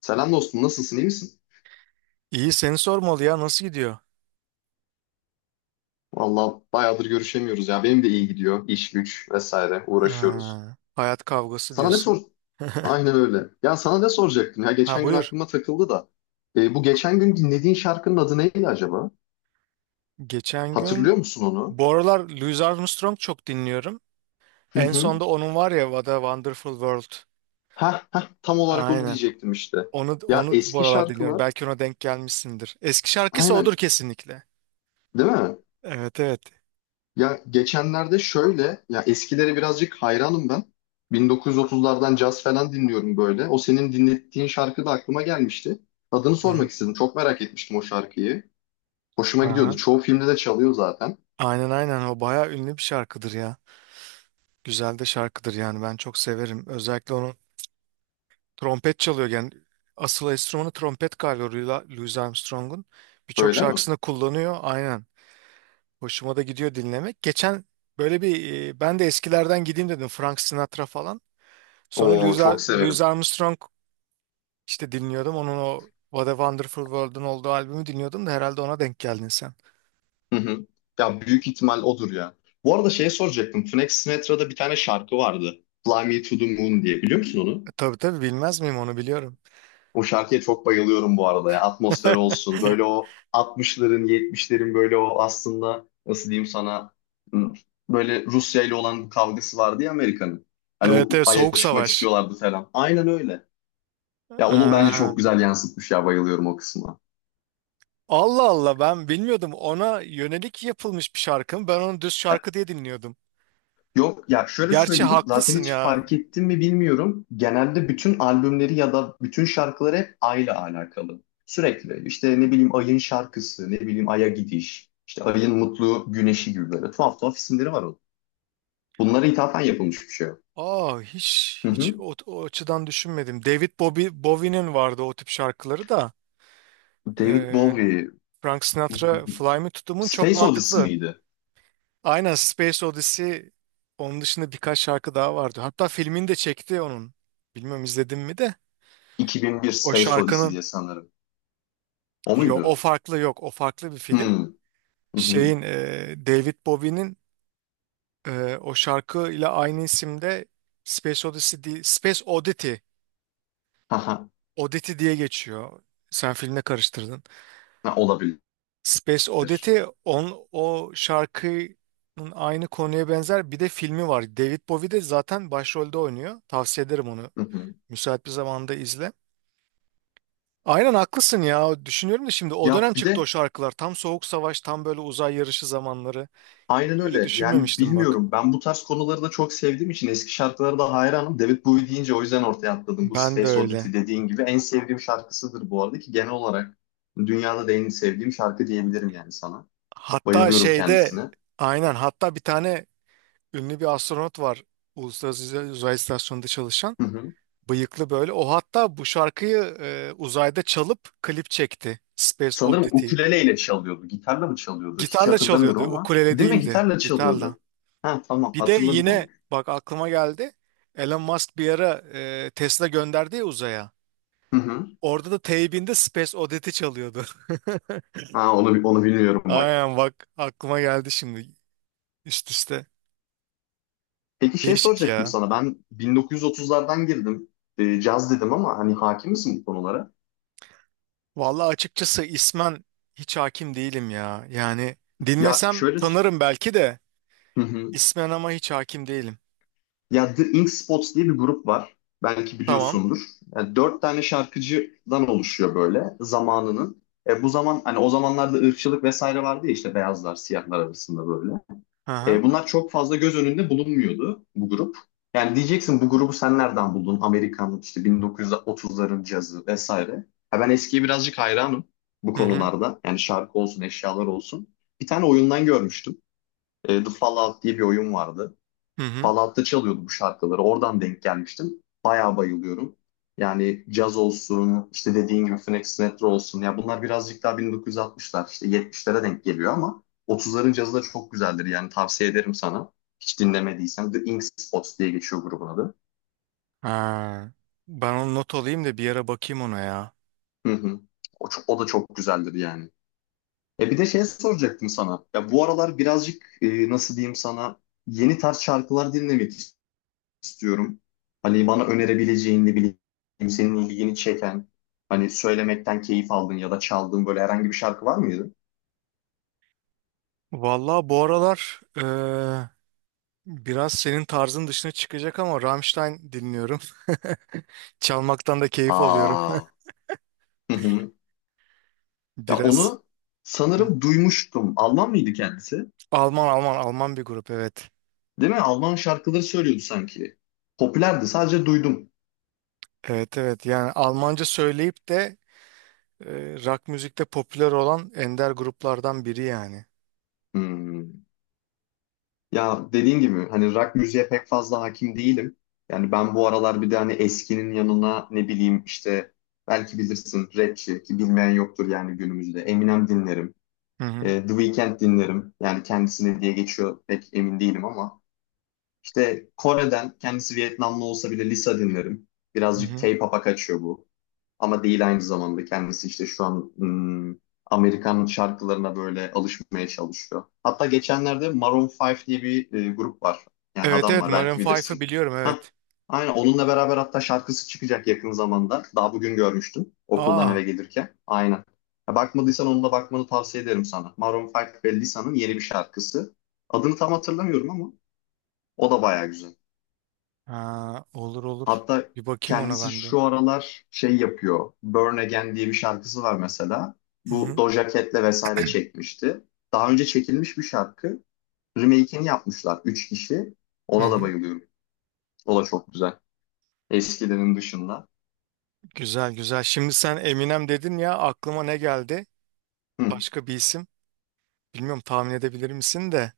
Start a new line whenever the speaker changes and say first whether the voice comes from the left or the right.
left: Selam dostum, nasılsın, iyi misin?
right: İyi seni sormalı ya, nasıl gidiyor?
left: Vallahi bayağıdır görüşemiyoruz ya. Benim de iyi gidiyor. İş, güç vesaire uğraşıyoruz.
right: Ha, hayat kavgası
left: Sana ne
right: diyorsun.
left: sor? Aynen öyle. Ya sana ne soracaktım? Ya
right: Ha,
left: geçen gün
right: buyur.
left: aklıma takıldı da. Bu geçen gün dinlediğin şarkının adı neydi acaba?
right: Geçen gün
left: Hatırlıyor musun onu?
right: Bu aralar Louis Armstrong çok dinliyorum.
left: Hı
right: En
left: hı.
right: sonda onun var ya, What a Wonderful World.
left: Hah hah tam olarak onu
right: Aynen.
left: diyecektim işte.
right: Onu
left: Ya
right: onu bu
left: eski
right: aralar dinliyorum.
left: şarkılar.
right: Belki ona denk gelmişsindir. Eski şarkısı odur
left: Aynen.
right: kesinlikle.
left: Değil mi?
right: Evet, evet.
left: Ya geçenlerde şöyle, ya eskilere birazcık hayranım ben. 1930'lardan caz falan dinliyorum böyle. O senin dinlettiğin şarkı da aklıma gelmişti. Adını
right: Hı-hı.
left: sormak istedim. Çok merak etmiştim o şarkıyı. Hoşuma gidiyordu.
right: Aha.
left: Çoğu filmde de çalıyor zaten.
right: Aynen, aynen, o bayağı ünlü bir şarkıdır ya. Güzel de şarkıdır yani, ben çok severim. Özellikle onun trompet çalıyor yani, asıl enstrümanı trompet galiba Louis Armstrong'un. Birçok
left: Öyle mi?
right: şarkısında kullanıyor aynen. Hoşuma da gidiyor dinlemek. Geçen böyle bir, ben de eskilerden gideyim dedim, Frank Sinatra falan. Sonra
left: Oo çok
right: Louis
left: severim.
right: Armstrong işte dinliyordum. Onun o What a Wonderful World'un olduğu albümü dinliyordum da herhalde ona denk geldin sen.
left: Hı hı. Ya büyük ihtimal odur ya. Bu arada şey soracaktım. Frank Sinatra'da bir tane şarkı vardı. Fly Me to the Moon diye. Biliyor musun onu?
right: Tabii, tabii, bilmez miyim, onu biliyorum.
left: O şarkıya çok bayılıyorum bu arada ya. Atmosfer olsun. Böyle o 60'ların, 70'lerin böyle o aslında nasıl diyeyim sana hmm, böyle Rusya ile olan bu kavgası vardı ya Amerika'nın. Hani o
right: Evet, evet,
left: Ay'a
right: Soğuk
left: çıkmak
right: Savaş.
left: istiyorlardı falan. Aynen öyle. Ya onu bence
right: Aa,
left: çok güzel yansıtmış ya bayılıyorum o kısma.
right: Allah Allah, ben bilmiyordum, ona yönelik yapılmış bir şarkı mı? Ben onu düz şarkı diye dinliyordum.
left: Yok ya şöyle
right: Gerçi
left: söyleyeyim zaten
right: haklısın
left: hiç
right: ya.
left: fark ettin mi bilmiyorum. Genelde bütün albümleri ya da bütün şarkıları hep ayla alakalı. Sürekli işte ne bileyim ayın şarkısı, ne bileyim aya gidiş, işte ayın mutlu güneşi gibi böyle tuhaf tuhaf isimleri var onun. Bunlara ithafen yapılmış bir şey. O.
right: Aa, hiç
left: Hı
right: hiç
left: hı.
right: o açıdan düşünmedim. David Bowie, Bowie'nin vardı o tip şarkıları da.
left: David
right: Ee,
left: Bowie,
right: Frank Sinatra
left: hmm,
right: Fly Me to the Moon çok
left: Space Odyssey
right: mantıklı.
left: miydi?
right: Aynen, Space Odyssey, onun dışında birkaç şarkı daha vardı. Hatta filmini de çekti onun. Bilmiyorum izledim mi de.
left: 2001
right: O
left: Space Odyssey
right: şarkının,
left: diye sanırım. O
right: yo, o
left: muydu?
right: farklı, yok o farklı bir film.
left: Hmm. Hı hı.
right: Şeyin, David Bowie'nin, o şarkı ile aynı isimde. Space Odyssey değil, Space Oddity,
left: Haha.
right: Oddity diye geçiyor. Sen filmle karıştırdın.
left: Ha, olabilir.
right: Space Oddity, o şarkının aynı konuya benzer bir de filmi var. David Bowie de zaten başrolde oynuyor. Tavsiye ederim onu.
left: Hı hı.
right: Müsait bir zamanda izle. Aynen, haklısın ya. Düşünüyorum da şimdi o
left: Ya
right: dönem
left: bir
right: çıktı o
left: de
right: şarkılar. Tam Soğuk Savaş, tam böyle uzay yarışı zamanları.
left: Aynen
right: Hiç öyle
left: öyle. Yani
right: düşünmemiştim bak.
left: bilmiyorum. Ben bu tarz konuları da çok sevdiğim için eski şarkılara da hayranım. David Bowie deyince o yüzden ortaya atladım. Bu
right: Ben de
left: Space
right: öyle.
left: Oddity dediğin gibi en sevdiğim şarkısıdır bu arada ki genel olarak dünyada da en sevdiğim şarkı diyebilirim yani sana.
right: Hatta
left: Bayılıyorum
right: şeyde
left: kendisine.
right: aynen, hatta bir tane ünlü bir astronot var. Uluslararası Uzay İstasyonu'nda çalışan.
left: Hı hı.
right: Bıyıklı böyle. O hatta bu şarkıyı uzayda çalıp klip çekti. Space
left: Sanırım
right: Oddity.
left: ukuleleyle çalıyordu. Gitarla mı çalıyordu? Hiç
right: Gitarla çalıyordu.
left: hatırlamıyorum ama.
right: Ukulele
left: Değil mi?
right: değildi.
left: Gitarla
right: Gitarla.
left: çalıyordu. Ha tamam
right: Bir de
left: hatırladım onu.
right: yine bak, aklıma geldi. Elon Musk bir ara Tesla gönderdi ya uzaya.
left: Hı hı.
right: Orada da teybinde Space Oddity çalıyordu.
left: Ha onu, onu bilmiyorum bak.
right: Aynen, bak aklıma geldi şimdi. Üst üste.
left: Peki şey
right: Değişik
left: soracaktım
right: ya.
left: sana. Ben 1930'lardan girdim. Caz dedim ama hani hakim misin bu konulara?
right: Vallahi açıkçası ismen hiç hakim değilim ya. Yani
left: Ya
right: dinlesem
left: şöyle
right: tanırım belki de
left: hı hı.
right: ismen, ama hiç hakim değilim.
left: Ya The Ink Spots diye bir grup var. Belki
right: Tamam.
left: biliyorsundur. Yani dört tane şarkıcıdan oluşuyor böyle zamanının. Bu zaman hani o zamanlarda ırkçılık vesaire vardı ya işte beyazlar siyahlar arasında böyle.
right: Aha.
left: Bunlar çok fazla göz önünde bulunmuyordu bu grup. Yani diyeceksin bu grubu sen nereden buldun? Amerikanlık işte 1930'ların cazı vesaire. Ha, ben eskiye birazcık hayranım bu
right: Hı. Hı hı.
left: konularda. Yani şarkı olsun, eşyalar olsun. Bir tane oyundan görmüştüm. The Fallout diye bir oyun vardı.
right: Hı hı.
left: Fallout'ta çalıyordu bu şarkıları. Oradan denk gelmiştim. Bayağı bayılıyorum. Yani caz olsun, işte dediğin gibi Phoenix Sinatra olsun. Ya bunlar birazcık daha 1960'lar, işte 70'lere denk geliyor ama 30'ların cazı da çok güzeldir. Yani tavsiye ederim sana. Hiç dinlemediysen The Ink Spots diye geçiyor grubun adı.
right: Ha. Ben onu not alayım da bir yere bakayım ona ya.
left: Hı hı. O da çok güzeldir yani. Bir de şey soracaktım sana. Ya bu aralar birazcık nasıl diyeyim sana yeni tarz şarkılar dinlemek istiyorum. Hani bana önerebileceğin ne bileyim senin ilgini çeken hani söylemekten keyif aldığın ya da çaldığın böyle herhangi bir şarkı var mıydı?
right: Vallahi bu aralar biraz senin tarzın dışına çıkacak ama Rammstein dinliyorum. Çalmaktan da keyif alıyorum.
left: Aa. Hı hı. Ya
right: Biraz.
left: onu
right: Hı.
left: sanırım duymuştum. Alman mıydı kendisi?
right: Alman, Alman, Alman bir grup, evet.
left: Değil mi? Alman şarkıları söylüyordu sanki. Popülerdi sadece duydum.
right: Evet, evet, yani Almanca söyleyip de rock müzikte popüler olan ender gruplardan biri yani.
left: Hmm. Ya dediğin gibi hani rock müziğe pek fazla hakim değilim. Yani ben bu aralar bir de hani eskinin yanına ne bileyim işte belki bilirsin rapçi ki bilmeyen yoktur yani günümüzde. Eminem dinlerim.
right: Hı hı.
left: The Weeknd dinlerim. Yani kendisine diye geçiyor pek emin değilim ama. İşte Kore'den kendisi Vietnamlı olsa bile Lisa dinlerim.
right: Hı
left: Birazcık
right: hı.
left: K-pop'a kaçıyor bu. Ama değil aynı zamanda kendisi işte şu an Amerikan şarkılarına böyle alışmaya çalışıyor. Hatta geçenlerde Maroon 5 diye bir grup var. Yani
right: Evet,
left: adam
right: evet,
left: var belki
right: Maroon 5'ı
left: bilirsin.
right: biliyorum,
left: Hah,
right: evet.
left: aynen onunla beraber hatta şarkısı çıkacak yakın zamanda. Daha bugün görmüştüm okuldan eve
right: Aa,
left: gelirken. Aynen. Ya bakmadıysan onunla bakmanı tavsiye ederim sana. Maroon 5 ve Lisa'nın yeni bir şarkısı. Adını tam hatırlamıyorum ama o da bayağı güzel.
right: ha, olur olur.
left: Hatta
right: Bir bakayım ona
left: kendisi
right: ben de.
left: şu aralar şey yapıyor. Burn Again diye bir şarkısı var mesela.
right: Hı
left: Bu
right: hı.
left: Doja Cat'le vesaire çekmişti. Daha önce çekilmiş bir şarkı. Remake'ini yapmışlar. Üç kişi.
right: Hı
left: Ona da
right: hı.
left: bayılıyorum. O da çok güzel. Eskilerin dışında.
right: Güzel, güzel. Şimdi sen Eminem dedin ya, aklıma ne geldi?
left: Hı.
right: Başka bir isim. Bilmiyorum, tahmin edebilir misin de.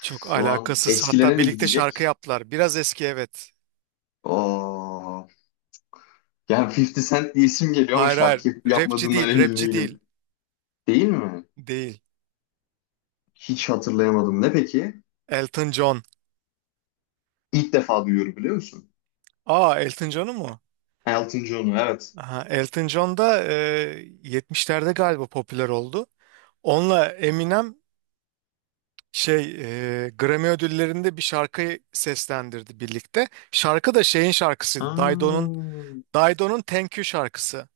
right: Çok
left: an
right: alakasız. Hatta
left: eskilere mi
right: birlikte şarkı
left: gidecek?
right: yaptılar. Biraz eski, evet.
left: Oo. Yani 50 Cent diye isim geliyor ama
right: Hayır, hayır.
left: şarkı yapıp
right: Rapçi
left: yapmadığından
right: değil,
left: emin
right: rapçi değil.
left: değilim. Değil mi?
right: Değil.
left: Hiç hatırlayamadım. Ne peki?
right: Elton John.
left: İlk defa duyuyorum biliyor musun?
right: Aa, Elton John'u mu?
left: Elton John'u evet.
right: Aha, Elton John da 70'lerde galiba popüler oldu. Onunla Eminem, şey Grammy ödüllerinde bir şarkıyı seslendirdi birlikte. Şarkı da şeyin
left: Ha.
right: şarkısıydı. Dido'nun Thank You şarkısı.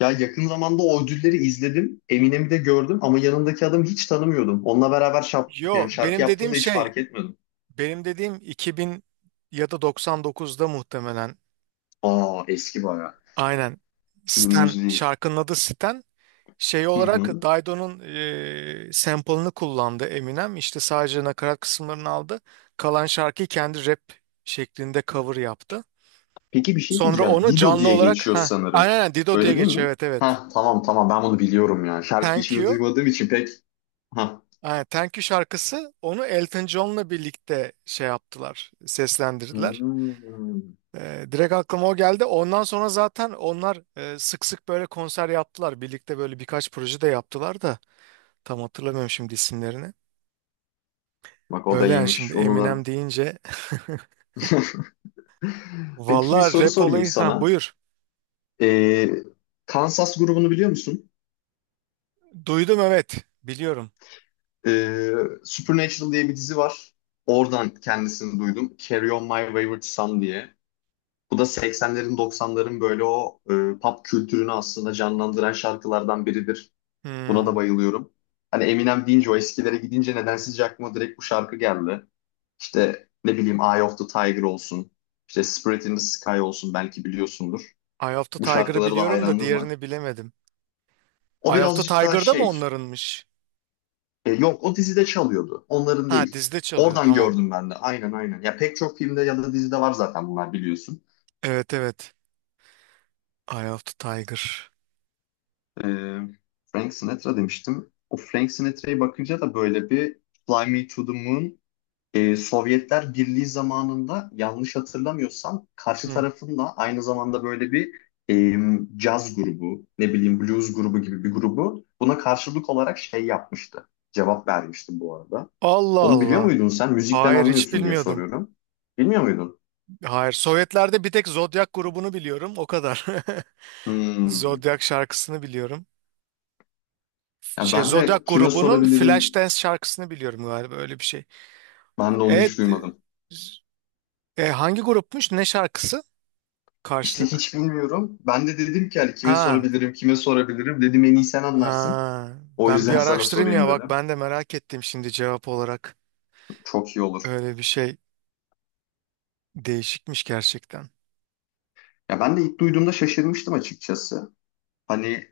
left: Ya yakın zamanda o ödülleri izledim. Eminem'i de gördüm ama yanındaki adamı hiç tanımıyordum. Onunla beraber
right: Yo,
left: yani şarkı yaptığında hiç fark etmedim.
right: benim dediğim 2000 ya da 99'da muhtemelen.
left: Aa eski bayağı.
right: Aynen, Stan,
left: Günümüz değil.
right: şarkının adı Stan. Şey
left: Hı
right: olarak
left: hı.
right: Dido'nun sample'ını kullandı Eminem. İşte sadece nakarat kısımlarını aldı. Kalan şarkıyı kendi rap şeklinde cover yaptı.
left: Peki bir şey
right: Sonra
left: diyeceğim.
right: onu
left: Dido
right: canlı
left: diye
right: olarak,
left: geçiyor
right: ha, aynen,
left: sanırım.
right: aynen, Dido diye
left: Öyle değil
right: geçiyor,
left: mi?
right: evet, evet.
left: Ha tamam tamam ben bunu biliyorum ya. Şarkıyı
right: Thank
left: şimdi
right: You.
left: duymadığım için pek. Ha.
right: Aynen, Thank You şarkısı, onu Elton John'la birlikte şey yaptılar, seslendirdiler.
left: Hmm.
right: Direkt aklıma o geldi. Ondan sonra zaten onlar, sık sık böyle konser yaptılar. Birlikte böyle birkaç proje de yaptılar da tam hatırlamıyorum şimdi isimlerini.
left: Bak o da
right: Öyle yani, şimdi
left: iyiymiş. Onu
right: Eminem
left: da.
right: deyince.
left: Peki bir
right: Vallahi
left: soru
right: rap
left: sorayım
right: olayı. Ha,
left: sana.
right: buyur.
left: Ee, Kansas grubunu biliyor musun?
right: Duydum, evet. Biliyorum.
left: Ee, Supernatural diye bir dizi var. Oradan kendisini duydum. Carry On My Wayward Son diye. Bu da 80'lerin 90'ların böyle o pop kültürünü aslında canlandıran şarkılardan biridir. Buna da
right: Hmm.
left: bayılıyorum. Hani Eminem deyince o eskilere gidince nedensizce aklıma direkt bu şarkı geldi. İşte ne bileyim Eye of the Tiger olsun. İşte Spirit in the Sky olsun belki biliyorsundur.
right: Eye of the
left: Bu
right: Tiger'ı
left: şarkılara da
right: biliyorum da
left: hayranlığım var.
right: diğerini bilemedim.
left: O
right: Eye of the
left: birazcık daha
right: Tiger'da mı
left: şey.
right: onlarınmış?
left: Yok o dizide çalıyordu. Onların
right: Ha,
left: değil.
right: dizde çalıyor,
left: Oradan
right: tamam.
left: gördüm ben de. Aynen aynen. Ya pek çok filmde ya da dizide var zaten bunlar biliyorsun.
right: Evet, evet. Eye of the Tiger.
left: E, Frank Sinatra demiştim. O Frank Sinatra'ya bakınca da böyle bir Fly Me to the Moon Sovyetler Birliği zamanında yanlış hatırlamıyorsam karşı
right: Hı.
left: tarafında aynı zamanda böyle bir e, caz grubu, ne bileyim blues grubu gibi bir grubu buna karşılık olarak şey yapmıştı. Cevap vermiştim bu arada.
right: Allah
left: Onu biliyor
right: Allah.
left: muydun sen? Müzikten
right: Hayır, hiç
left: anlıyorsun diye
right: bilmiyordum.
left: soruyorum. Bilmiyor muydun?
right: Hayır, Sovyetlerde bir tek Zodiac grubunu biliyorum, o kadar.
left: Hmm.
right: Zodiac şarkısını biliyorum.
left: Ya
right: Şey,
left: ben
right: Zodiac
left: de kime
right: grubunun
left: sorabilirim?
right: Flashdance şarkısını biliyorum galiba, öyle bir şey.
left: Ben de onu
right: Evet.
left: hiç duymadım.
right: Hangi grupmuş? Ne şarkısı?
left: İşte
right: Karşılık.
left: hiç bilmiyorum. Ben de dedim ki hani kime
right: Ha.
left: sorabilirim, kime sorabilirim. Dedim en iyi sen anlarsın.
right: Ha.
left: O
right: Ben bir
left: yüzden sana
right: araştırayım
left: sorayım
right: ya, bak
left: dedim.
right: ben de merak ettim şimdi cevap olarak.
left: Çok iyi olur.
right: Öyle bir şey, değişikmiş gerçekten.
left: Ya ben de ilk duyduğumda şaşırmıştım açıkçası. Hani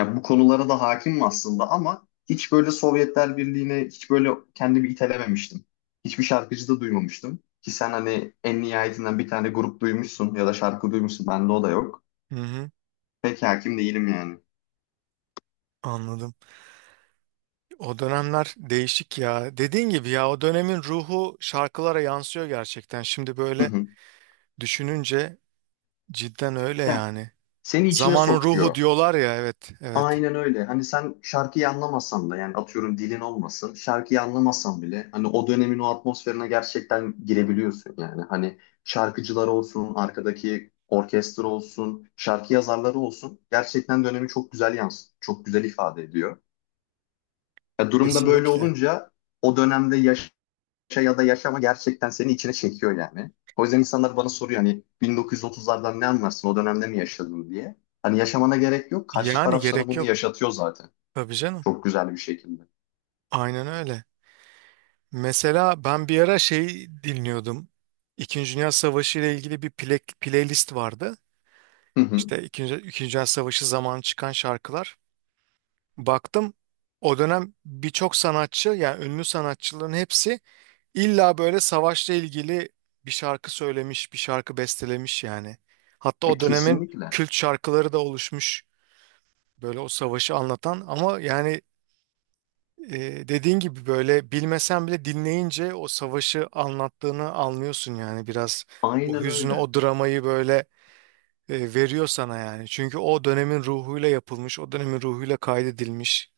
left: ya bu konulara da hakimim aslında ama hiç böyle Sovyetler Birliği'ne hiç böyle kendimi itelememiştim. Hiçbir şarkıcı da duymamıştım. Ki sen hani en nihayetinden bir tane grup duymuşsun ya da şarkı duymuşsun. Bende o da yok.
right: Hı hı.
left: Pek hakim değilim yani.
right: Anladım. O dönemler değişik ya. Dediğin gibi ya, o dönemin ruhu şarkılara yansıyor gerçekten. Şimdi
left: Hı
right: böyle
left: hı.
right: düşününce cidden öyle
left: Ya
right: yani.
left: seni içine
right: Zamanın ruhu
left: sokuyor.
right: diyorlar ya, evet, evet,
left: Aynen öyle. Hani sen şarkıyı anlamasan da yani atıyorum dilin olmasın. Şarkıyı anlamasan bile hani o dönemin o atmosferine gerçekten girebiliyorsun yani. Hani şarkıcılar olsun, arkadaki orkestra olsun, şarkı yazarları olsun. Gerçekten dönemi çok güzel yansıtıyor. Çok güzel ifade ediyor. Ya durumda böyle
right: kesinlikle.
left: olunca o dönemde ya da yaşama gerçekten seni içine çekiyor yani. O yüzden insanlar bana soruyor hani 1930'lardan ne anlarsın o dönemde mi yaşadın diye. Hani yaşamana gerek yok. Karşı
right: Yani
left: taraf sana
right: gerek
left: bunu
right: yok.
left: yaşatıyor zaten.
right: Tabii canım.
left: Çok güzel bir şekilde.
right: Aynen öyle. Mesela ben bir ara şey dinliyordum. İkinci Dünya Savaşı ile ilgili bir playlist vardı.
left: Hı hı.
right: İşte İkinci Dünya Savaşı zamanı çıkan şarkılar. Baktım, o dönem birçok sanatçı, yani ünlü sanatçıların hepsi illa böyle savaşla ilgili bir şarkı söylemiş, bir şarkı bestelemiş yani. Hatta o dönemin
left: Kesinlikle.
right: kült şarkıları da oluşmuş böyle, o savaşı anlatan, ama yani, dediğin gibi böyle bilmesen bile dinleyince o savaşı anlattığını anlıyorsun yani, biraz o
left: Aynen
right: hüznü,
left: öyle.
right: o dramayı böyle veriyor sana yani. Çünkü o dönemin ruhuyla yapılmış, o dönemin ruhuyla kaydedilmiş.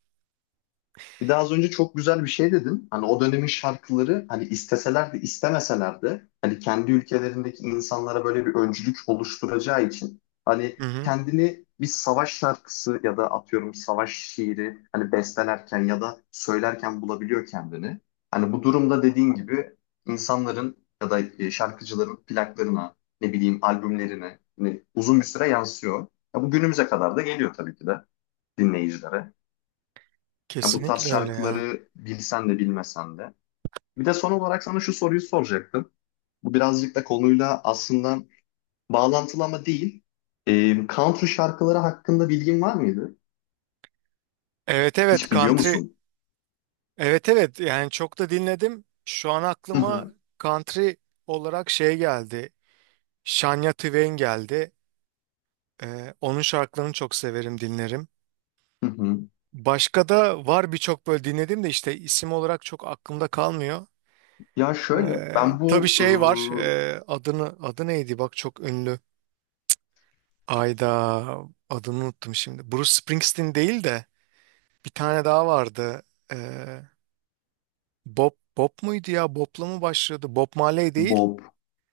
left: Bir daha az önce çok güzel bir şey dedin. Hani o dönemin şarkıları hani isteseler de istemeseler de hani kendi ülkelerindeki insanlara böyle bir öncülük oluşturacağı için hani
right: Hı hı,
left: kendini bir savaş şarkısı ya da atıyorum savaş şiiri hani bestelerken ya da söylerken bulabiliyor kendini. Hani bu durumda dediğin gibi insanların ya da şarkıcıların plaklarına ne bileyim albümlerine hani uzun bir süre yansıyor. Ya bu günümüze kadar da geliyor tabii ki de dinleyicilere. Yani bu tarz
right: kesinlikle öyle ya.
left: şarkıları bilsen de bilmesen de. Bir de son olarak sana şu soruyu soracaktım. Bu birazcık da konuyla aslında bağlantılı ama değil. Country şarkıları hakkında bilgin var mıydı?
right: Evet, evet,
left: Hiç biliyor
right: country.
left: musun?
right: Evet, evet, yani çok da dinledim. Şu an
left: Hı
right: aklıma
left: hı,
right: country olarak şey geldi, Shania Twain geldi. Onun şarkılarını çok severim, dinlerim.
left: hı hı.
right: Başka da var, birçok böyle dinledim de işte isim olarak çok aklımda kalmıyor.
left: Ya şöyle, ben
right: Tabii
left: bu
right: şey var. Adı neydi? Bak çok ünlü. Ayda, adını unuttum şimdi. Bruce Springsteen değil de bir tane daha vardı. Ee, Bob muydu ya? Bob'la mı başladı? Bob Marley
left: e,
right: değil.
left: Bob,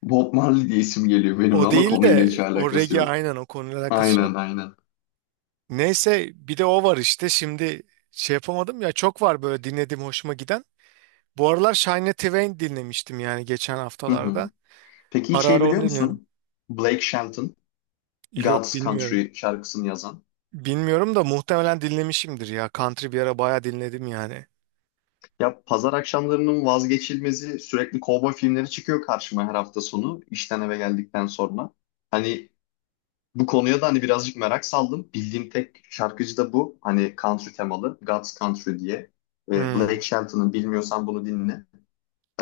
left: Bob Marley diye isim geliyor benimle
right: O
left: ama
right: değil
left: konuyla
right: de
left: hiç
right: o
left: alakası
right: regi,
left: yok.
right: aynen, o konuyla alakası yok.
left: Aynen, aynen.
right: Neyse bir de o var işte, şimdi şey yapamadım ya, çok var böyle dinlediğim hoşuma giden. Bu aralar Shania Twain dinlemiştim yani, geçen
left: Hı hı.
right: haftalarda.
left: Peki hiç
right: Ara
left: şey
right: ara onu
left: biliyor
right: dinliyorum.
left: musun? Blake Shelton,
right: Yok,
left: God's
right: bilmiyorum.
left: Country şarkısını yazan.
right: Bilmiyorum da muhtemelen dinlemişimdir ya. Country bir ara bayağı dinledim yani.
left: Ya pazar akşamlarının vazgeçilmezi sürekli kovboy filmleri çıkıyor karşıma her hafta sonu işten eve geldikten sonra. Hani bu konuya da hani birazcık merak saldım. Bildiğim tek şarkıcı da bu. Hani country temalı. God's Country diye.
right: Hmm,
left: Blake Shelton'ın bilmiyorsan bunu dinle.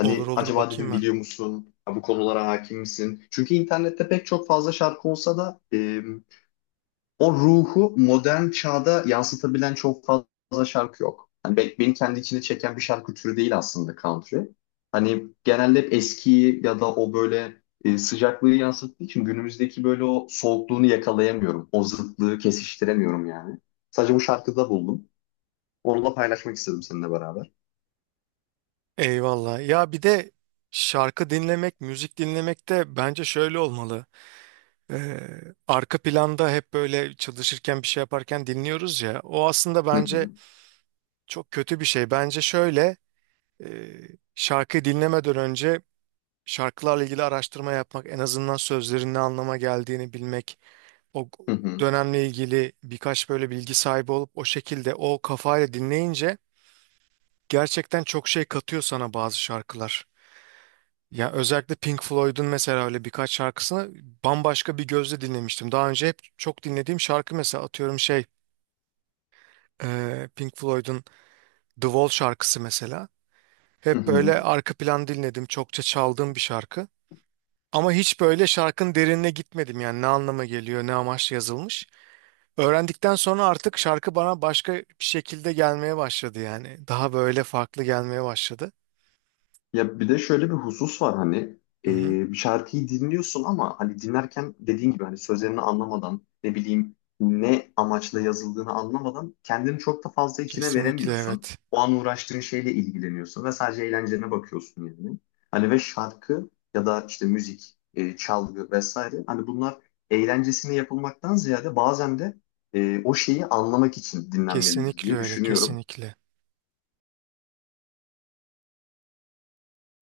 right: olur olur,
left: acaba
right: bakayım
left: dedim
right: ben.
left: biliyor musun? Ya bu konulara hakim misin? Çünkü internette pek çok fazla şarkı olsa da o ruhu modern çağda yansıtabilen çok fazla şarkı yok. Hani beni kendi içine çeken bir şarkı türü değil aslında country. Hani genelde hep eskiyi ya da o böyle sıcaklığı yansıttığı için günümüzdeki böyle o soğukluğunu yakalayamıyorum. O zıtlığı kesiştiremiyorum yani. Sadece bu şarkıda buldum. Onu da paylaşmak istedim seninle beraber.
right: Eyvallah. Ya bir de şarkı dinlemek, müzik dinlemek de bence şöyle olmalı. Ee, Arka planda hep böyle çalışırken bir şey yaparken dinliyoruz ya. O aslında
left: Hı
right: bence
left: hı,
right: çok kötü bir şey. Bence şöyle, e, şarkıyı dinlemeden önce şarkılarla ilgili araştırma yapmak, en azından sözlerin ne anlama geldiğini bilmek, o
left: hı hı,
right: dönemle ilgili birkaç böyle bilgi sahibi olup o şekilde o kafayla dinleyince gerçekten çok şey katıyor sana bazı şarkılar. Ya özellikle Pink Floyd'un mesela öyle birkaç şarkısını bambaşka bir gözle dinlemiştim. Daha önce hep çok dinlediğim şarkı, mesela atıyorum şey, Pink Floyd'un The Wall şarkısı mesela.
left: hı
right: Hep
left: hı.
right: böyle arka plan dinledim. Çokça çaldığım bir şarkı. Ama hiç böyle şarkının derinine gitmedim yani, ne anlama geliyor, ne amaçla yazılmış. Öğrendikten sonra artık şarkı bana başka bir şekilde gelmeye başladı yani. Daha böyle farklı gelmeye başladı.
left: Ya bir de şöyle bir husus var hani
right: Hı hı.
left: e, bir şarkıyı dinliyorsun ama hani dinlerken dediğin gibi hani sözlerini anlamadan ne bileyim ne amaçla yazıldığını anlamadan kendini çok da fazla içine
right: Kesinlikle,
left: veremiyorsun.
right: evet.
left: O an uğraştığın şeyle ilgileniyorsun ve sadece eğlencene bakıyorsun yani. Hani ve şarkı ya da işte müzik, çalgı vesaire hani bunlar eğlencesine yapılmaktan ziyade bazen de o şeyi anlamak için dinlenmelidir
right: Kesinlikle
left: diye
right: öyle,
left: düşünüyorum.
right: kesinlikle.